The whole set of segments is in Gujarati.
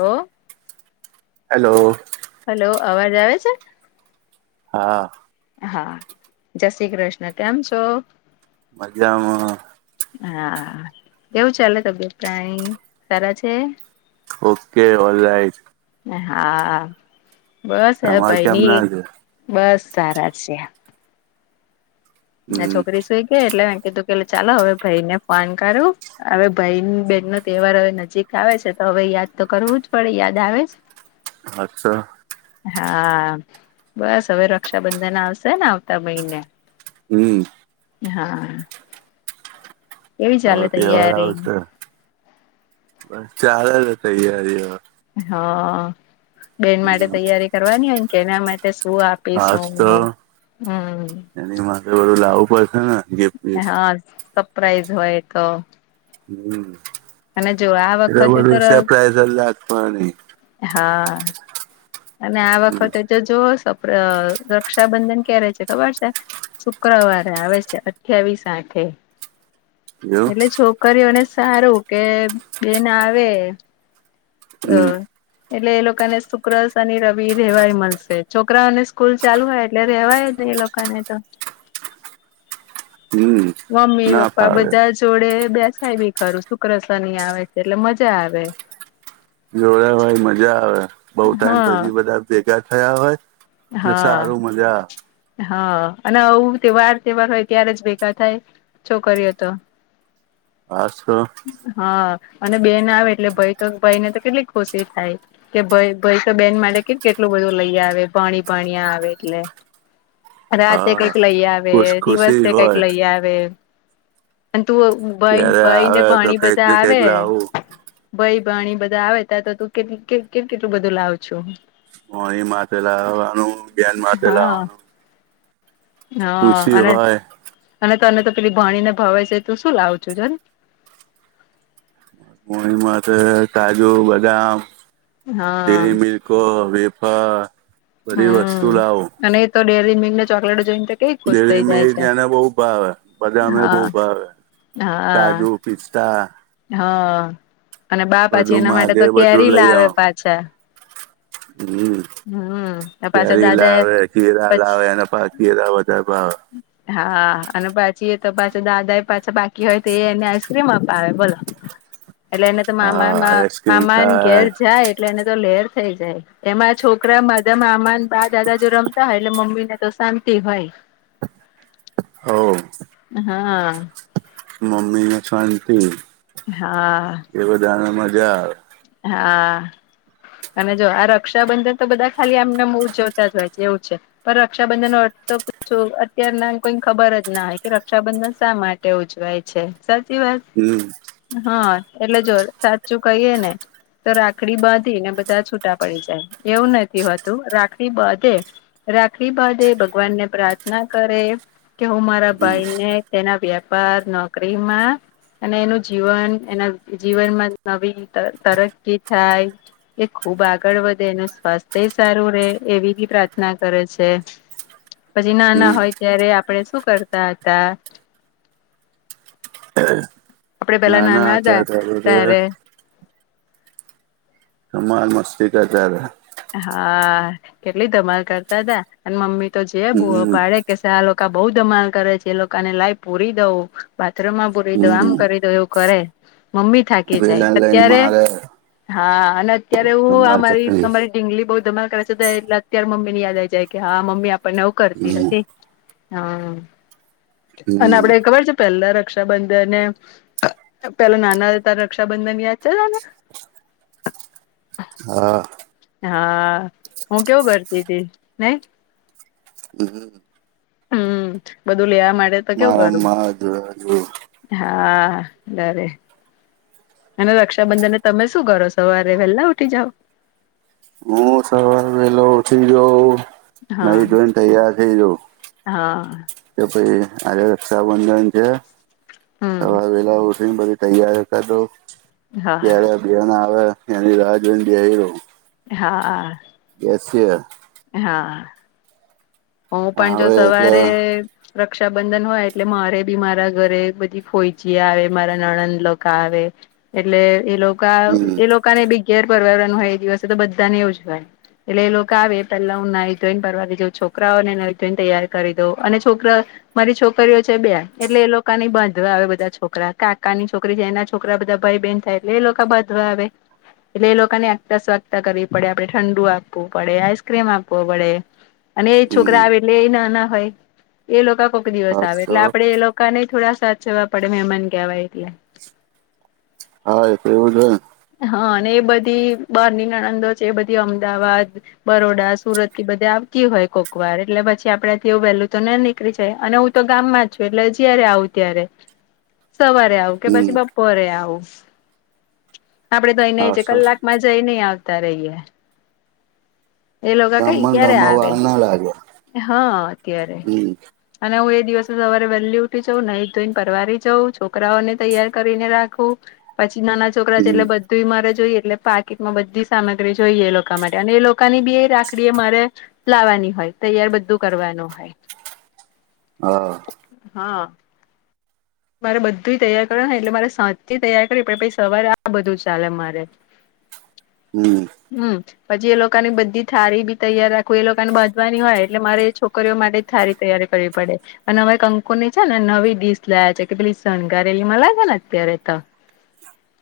હલો હેલો હલો અવાજ આવે છે. હા હા જ શ્રી કૃષ્ણ કેમ છો. મજામાં. હા કેવું ચાલે તબિયત પાણી સારા છે. ઓકે ઓલ રાઈટ હા બસ હ તમારે કેમ ભાઈની ના છે બસ સારા છે. હમ છોકરી સુઈ ગ એટલે કીધું કેલે ચાલો હવે ભાઈને ફોન કરું. હવે ભાઈન બેહેન નો તહેવાર હવે નજીક આવે છે તો હવે યાદ તો કરવું જ પડે યાદ આવે. અચ્છા હા બસ હવે રક્ષાબંધન આવશે ને આવતા મહિને. હમ્મ હા કેવી ચાલે તહેવાર તૈયારી આવશે બસ ચાલે છે તૈયારીઓ હા બેન માટે હમ તૈયારી કરવાની હોય કે એના માટે શું આપ હાશ તો એની માટે તો લાવું પડશે ને ગિફ્ટ બિફ્ટ હા સરપ્રાઈઝ હોય એ તો હમ્મ અને જો આ એ વખતે બધું તો સરપ્રાઈઝ જ રાખવાની હા અને આ હમ વખતે તો જ જો સપ્ર અ રક્ષાબંધન ક્યારે છે ખબર છે શુક્રવારે આવે છે અઠ્યાવીસ આઠે એવું એટલે છોકરીઓને સારું કે બેન આવે તો હમ એટલે એ લોકોને શુક્ર શનિ રવિ રહેવાય મળશે છોકરાઓને સ્કૂલ ચાલુ હોય એટલે રેવાય જ એ લોકોને તો હમ્મ મમ્મી પપ્પા બધા જ જોડે બેસાય બી ખરું શુક્ર શનિ આવે છે એટલે મજા આવે જોડે હોય મજા આવે બઉ ટાઈમ હા પછી બધા ભેગા થયા હોય એટલે હા સારું મજા આવે હા અને આવું તે વાર તહેવાર હોય ત્યારે જ ભેગા થાય છોકરીઓ તો હાશ તો હા અને બેન આવે એટલે ભાઈ તો ભાઈ ને તો કેટલીક ખુશી થાય કે ભઈ ભઈ તો બેન માટે કે કેટલું બધું લઈ આવે ભાણી ભાણીયા આવે એટલે રાતે હા કઈક લઈ આવે ખુશ ખુશી દિવસે કઈક હોય લઈ આવે અને તું ભાઈ ત્યારે ભાઈ આવે ને તો ભાણી કઈક બધા ને કઈક આવે લાવું ભય ભાણી બધા આવે ત્યારે તો તું કેટ કેટ કેટલું બધુ લાવો છુ ભાણી માટે લેવાનું અને બેન માટે હા લેવાનું હા અને હોય અને તને તો પેલી ભણી ને ભવે છે તું શું લાવું છું જો ને ભાણી માટે કાજુ બદામ હા ડેરી મિલ્ક કો વેફર બધી વસ્તુ હમ્મ લાવો અને એ તો ડેરી મિલ્કને ચોકલેટ જોઈને તો કેવી ખુશ થઈ ડેરી જાય મિલ્ક છે એને બહુ ભાવે અને બદામ એ બહુ હા ભાવે હા કાજુ પિસ્તા હા અને બા પાછી બધું એના માટે માગે તો બધું કેરી લઈ લાવે આવ પાછા હમ હમ પાછા કેરી દાદા લાવે કેળા લાવે પછી અને પાછ કેળા વધારે ભાવે હા અને પછી એ તો પાછા દાદા એ પાછા બાકી હોય તો એ એને આઈસક્રીમ અપાવે બોલો એટલે એને તો હા મામા આઈસ્ક્રીમ મામાને ઘેર ખાય જાય એટલે એને તો લેર થઈ જાય એમાં છોકરા બધા મામાને બા દાદા જો રમતા હોય એટલે મમ્મી ને તો શાંતિ હોય હો હા હા મમ્મીને શાંતિ હા એ બધાને મજા આવે હા અને જો આ રક્ષાબંધન તો બધા ખાલી આમને આમ ઉજવાતા જ હોય છે એવું છે પણ રક્ષાબંધન અ તો છો અત્યાર ના કોઈને ખબર જ ના કે રક્ષાબંધન શા માટે એવું ઉજવાય છે સાચી વાત હમ્મ હા એટલે જો સાચું કહીએ ને તો રાખડી બાંધીને બધા છૂટા પડી જાય, એવું નથી હોતું રાખડી બાંધે રાખડી બાધે, ભગવાનને પ્રાર્થના કરે, કે હું મારા હમ ભાઈને તેના વેપાર, નોકરીમાં, અને એનું જીવન એના જીવનમાં નવી તરકી થાય, એ ખુબ આગળ વધે એનું સ્વાસ્થ્ય સારું રે એવી બી પ્રાર્થના કરે છે. પછી નાના હમ હોય ત્યારે આપડે શું કરતા હતા. [inaudible] આપડે પેલા નાના હતાા ત્યારે ધમાલ, મસ્તી, કરતા હતા. હા એટલી ધમાલ કરતા હતાા અને મમ્મી તો જે બુઓ હમ પાડે કે આ લોકો બહુ ધમાલ કરે છે એ લોકોને લાઈ પૂરી દઉ. બાથરૂમમાં પૂરી દઉં કરી, આમ હમ કરી દવ એવું કરે મમ્મી થાકી જાય વેલણ લઈને અત્યારે. મારે હા અને અત્યારે હું આ ધમાલ મારી ચકલી અમારી ઢીંગલી બઉુ ધમાલ કરે છે એટલે ત્યારે મમ્મી યાદ આવી જાય કે હા મમ્મી આપણને આવુ કરતી હમ હતી. હા અને હમ આપડે ખબર છે. પેલા રક્ષાબંધને પેલા નાના હતા તાર રક્ષાબંધન યાદ છે ને તને? હા હા હું કેવું કરતી તી નહી? હમ્મ હમ બધું લેવા માટે તો કેવું મારા કરું મારા જોડા જો હા બરે અને રક્ષાબંધને તમે શું કરો સવારે વહેલા ઉઠી જાવ? હું સવાર વેલો ઉઠી જઉં, નાઇ હા ધોઈને તૈયાર થઇ જઉં. હા કે ભાઈ આજે રક્ષાબંધન છે હમ સવારે વેલા ઉઠીને પછી તૈયાર કર દઉં હા ત્યારે બેન આવે એની રાહ જોઈને બેહી રહું. હા બેસીએ હા હું પણ જો આવે સવારે એટલે રક્ષાબંધન હોય એટલે મારે બી મારા ઘરે બધી ફોઈજી આવે, મારા નણંદ લોકા આવે. એટલે એ લોકા હમ એ લોકો ને બી ઘેર પરવારવાનું હોય એ દિવસે તો બધાને એવું જ હોય. એટલે એ લોકા આવે એ પેલા હું નાઇ ધોઈ ન પરવારી જઉં છોક છોકરાઓને નાઈને ધોઇને તૈયાર કરી દઉં અને છોકરા મારી છોકરીઓ છે બે એટલે એ લોકોની બાંધવા આવે બધા છોકરા કાકાની છોકરી છે એના છોકરા બધા ભાઈ બહેન થાય એટલે એ લોકો બાધવા આવે. એટલે એ લોકોને આગતા સ્વાગતા કરવી પડે આપણે ઠંડુ આપવું પડે, આઈસ્ક્રીમ આપવો પડે. અને એ છોકરા હમ આવે એટલે એ નાના હોય એ લોકા કોક દિવસ આવે એટલે સાતસો આપડે એ લોક કા ને થોડા સાચવવા પડે મહેમાન કે આવે એટલે હા એ તો એવું જ હોય ન. હા અને એ બધી બારની નણંદો છે એ બધી અમદાવાદ બરોડા, સુરતથી બધે આવતી હોય કોકવાર એટલે પછી આપડે થી એવું વહેલું તો ન નીક નીકળી જાય અને હું તો ગામમાં જ છું એટલે જયારે આવું ત્યારે સવારે આવું. કે પછી હમ બપોરે આવું. આપડે તો અઈને છે હાસો કલાકમાં જઈને આવતા રહીએ. એ લોકો કઈ ગામમાં ન ક્યારે ગામમાં આવે વાર ના લાગે હા અત્યારે. હમ અને હું એ દિવસ સવારે વહેલી ઉઠી જઉં, નઈ ધોઈને પરવારી જઉં, છોકરાઓને તૈયાર કરીને રાખું. પછી નાના છોકરા છે હમ એટલે બધું મારે જોઈએ એટલે પાકીટમાં બધી સામગ્રી જોઈએ એ લોકા માટે અને એ લોક કાની બે રાખડીએ મારે લાવવાની હોય તૈયાર બધું કરવાનું હોય. હહ હા મારે બધું તૈયાર કરવાનું ને એટલે મારે સાંજથી તૈયાર કરી પે પછી સવારે આ બધું ચાલે મારે. હમ્મ હમ્મ પછી એ લોકોની બધી થારી બી તૈયાર રાખું એ લોકોને બાંધવાની હોય એટલે મારે છોકરીઓ માટે થારી તૈયારી કરવી પડે, અને હવે કંકુની છે ને નવી ડીશ લાયા છે. કે પેલી શણગારેલી મલે છેે ને અત્યારે તો.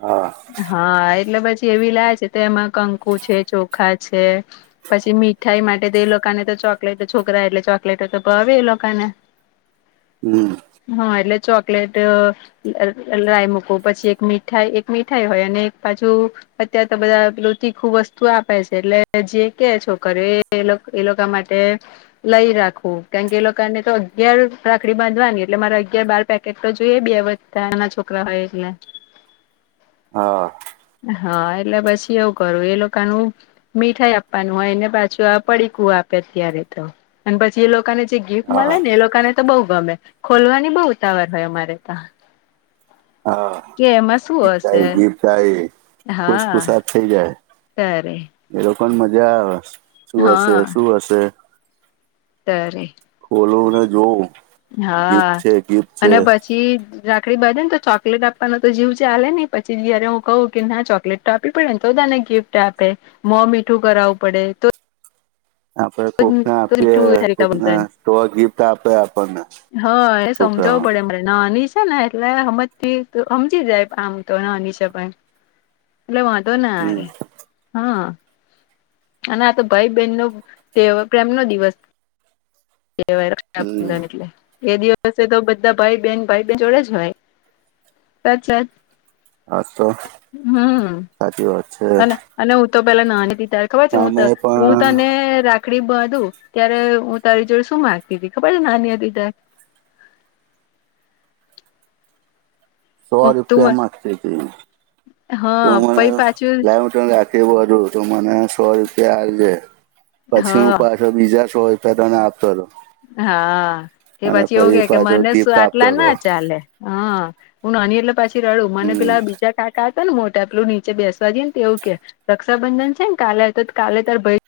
હા હા, એટલે પછી એવી લાયા છે, તો એમાં કંકુ છે, ચોખા છે. પછી મીઠાઈ માટે તો એ લોકોને તો ચોકલેટ છોકરા એટલે ચોકલેટ તો ભાવે એ લોકોને હમ્મ હ, એટલે ચોકલેટ લ લાય મૂક પછી એક મીઠાઈ એક મીઠાઈ હોય અને એક બાજુ અત્યારે તો બધા પેલું તીખું વસ્તુ આપે છે, એટલે જે કે છોકરી એ એ લોક એ લોકા માટે લઈ રાખવું કારણ કે એ લોકોને તો અત્યારે જ રાખડી બાંધવાની એટલે મારે અગિયાર બાર પેકેટ તો જોઈએ બે બધાના છોકરા હોય એટલે હા હા, એટલે પછી એવું કરું એ લોકાનું મીઠાઈ આપવાનું હોય એને પાછું આ પડીકું આપે અત્યારે તો અને પછી એ લોકોને જે ગીફ્ટ મળે હા ને એ લોકોને તો બહુ ગમે ખોલવાની બહ ઉતાવર હોય અમારે તો હા, શું ગીફ્ટ આઈ હશે ગીફ્ટઆઈ હા ખુશખુસાદ થઇ જાય. ત્યારે એ લોકોને મજા આવે શું હશે શું હશે તારે બોલું અને જોવું હા, ગિફ્ટ છે ગિફ્ટ છે અને પછી આખડી બાજેને તો ચોકલેટ આપવાનો તો જીવ ચાલે ને પછી જયારે હું કહું કે ના ચોકલેટ તો આપી પડેને તો [unintelligible] ગિફ્ટ આપે મો મીઠું કરાવું પડે તો આપડે કોકને આપીએ કોકને મીઠું તો ગિફ્ટ આપે આપણને હ, એ સમજાવું છોકરાઓ પડે એમને નાની જ ને એટલે હમજતી સમજી જાય આમ તો નાની છે પણ એટલે વાંધો ના હમ આવે હ અને આ તો ભાઈ બહેન નો તે પ્રેમ નો દિવસ કેવાય હમ રક્ષાબંધન એટલે એ દિવ સે તો બધા ભાઈ બહેન ભાઈ બેન જોડે જ હોય સાથ સાથ હમ્મ હાચી વાત છે, અને હું તો પેલા નાની હતી ત્યારે ખબર છે હું તો અમે હું પણ તને રાખ ખડી બાંધું ત્યારે હું તારી જોડે શું માંગતી તી ખબર છે, નાની હતી ત્યારે સો તું રૂપિયા માંગતી તી હા પઈ પાછું [unintelligible] કે બધું તો મને સો રૂપિયા આલિયે પછી હું હા પા બીજા સો રૂપિયા તને આપતો તો. હા, કે પછી એવું કે કે પાછો મને શું ગિફ્ટ આપતો આટલા હતો ના ચાલે. હા હું નાની એટલે પાછી રડું મને હમ પેલા ત્યાં કાકા હતા ને મોટા પેલું નીચે બેસવા જઈને તો એવું કે રક્ષાબંધન છે ને કાલે તો કાલે તારા ભઈ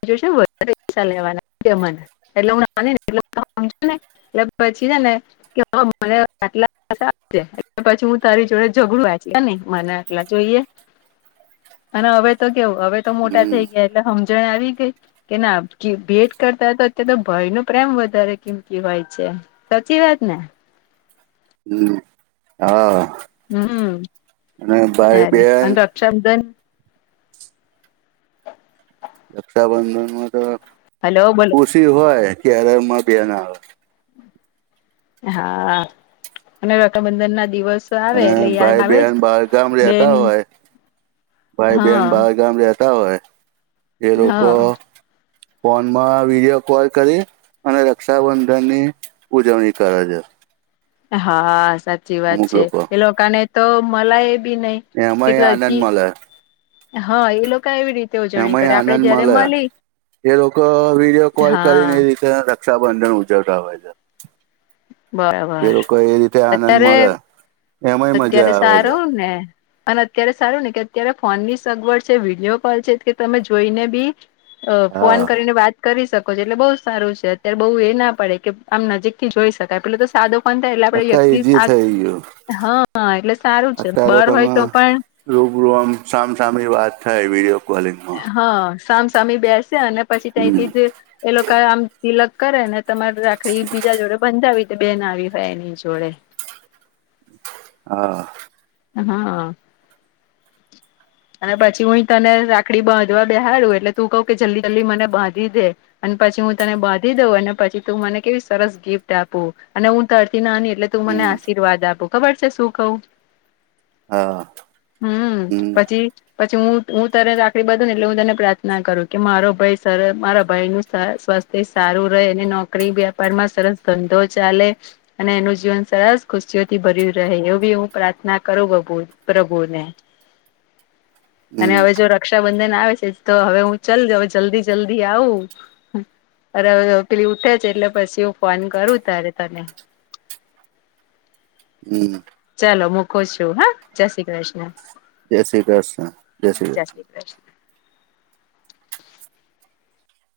બીજુ શું વધારે પૈસા લેવાના કે મને એટલે હું નાની [unintelligible] એટલે પછી હે ને કે મને [unintelligible] આટલાટ પછી હું તારી જોડે ઝઘડું મને આટલા જોઈએ. [inaudible] અને હવે તો કેવું હવે તો મોટા થઈ હમ ગયા એટલે સમજણ આવી ગઈ. કે ના ભેટ કરતા તો અત તો ભાય નો પ્રેમ વધારે કીમતી હોય છે. સાચી વાત ને. હમ હા હમ અને ભાઈ બેન. ચંદન રક્ષાબંધનમાં તો. હલો બોલો. ખુશી હોય ક્યારેમાં બેન આવે. હા અને રઠાબંધન ના દિવસ અને ભાઈ બહેન બાર ગામ બેન રેતા હોય ભાઈ બેન હા બાર ગામ રહેતા હોય. એ લોકો હા ફોનમાં વિડીયો કોલ કરીએ. અને રક્ષાબંધનની ઉજવણી કરે છે. હા સાચી વાત અમુક છે લોકો એ લોકોને તો મલાય બી નઈ. કે એમાંય આનંદ હજી મળે હા એ લોકો એવી રીતે ઉજવણી એમાંય કરે આપડે આનંદ જયારે મળે મળી એ લોકો વિડીયો કોલ કરીને હા એ રીતે તે રક્ષાબંધન ઉજવતા હોય છે. એ બરાબર લોકો એ રીતે આનંદ મળે અત્યારે એમાંય અત્યારે મજા આવે છે. સારું ને અને અત્યારે સારું ને કે અત્યારે ફોન ની સગવડ છે વિડીયો કોલ છે કે તમે જોઈને બી અ હા ફોન કરીને વાત કરી શકો છો એટલે બહું સારું છે અત્યારે બઉ એ ના પડે કે આમ નજીક જોઈ શકાય પેલો તો સાદો પણ એટલે આપે અત્યારે વ્યક્તિ ઈઝી થઈ ગયું હા એટલે સારું છે અત્યારે બર હોય તમે તો પણ રૂબરૂ આમ સામ સામે એ વાત થાય વિડીયો કોલિંગમાં હા સામ સામે બેસે અને પછી ત્યાંથી હમ જ એ લોકો આમ તિલક કરે ને તમારી રાખડી બીજા જોડે બંધાવી બેન આવી હોય એની જોડે. હા. હા. અને પછી હું તને રાખડી બાંધવા બેહારું એટલે તું કઉ કે જલ્દી જલ્દી મને બાંધી દે. અને પછી હું તને બાંધી દઉં અને પછી તું મને કેવી સરસ ગિફ્ટ આપું અને હું તારથી નાની એટલે તું મને હમ આશીર્વાદ આપું ખબર છે શું કઉ હા હું હમ જી પછી હું હું તને રાખડી બધું ને એટલે હું તને પ્રાર્થના કરું કે મારો ભાઈ સર મારા ભાઈ નો સવથ તે સારું રહે અને નોકરી વ્યાપાર માં સરસ ધંધો ચાલે અને એનું જીવન સરસ ખુશીઓથી ભર્યું રહે એવી હું પ્રાર્થના કરું પ્ર પ્રભુ ને. અને હમ હવે જો રક્ષાબંધન આવે છે તો હવે હું ચલજ હવે જલ્દી જલ્દી આવું. અરે હવે પેલી ઉઠે છે એટલે પછી હું ફોન કરું તારે તને હમ્મ. ચાલો મૂકો છું હા જય શ્રી કૃષ્ણ. જય શ્રી કૃષ્ણ જય શ્રી કૃષ્ણ. આ જો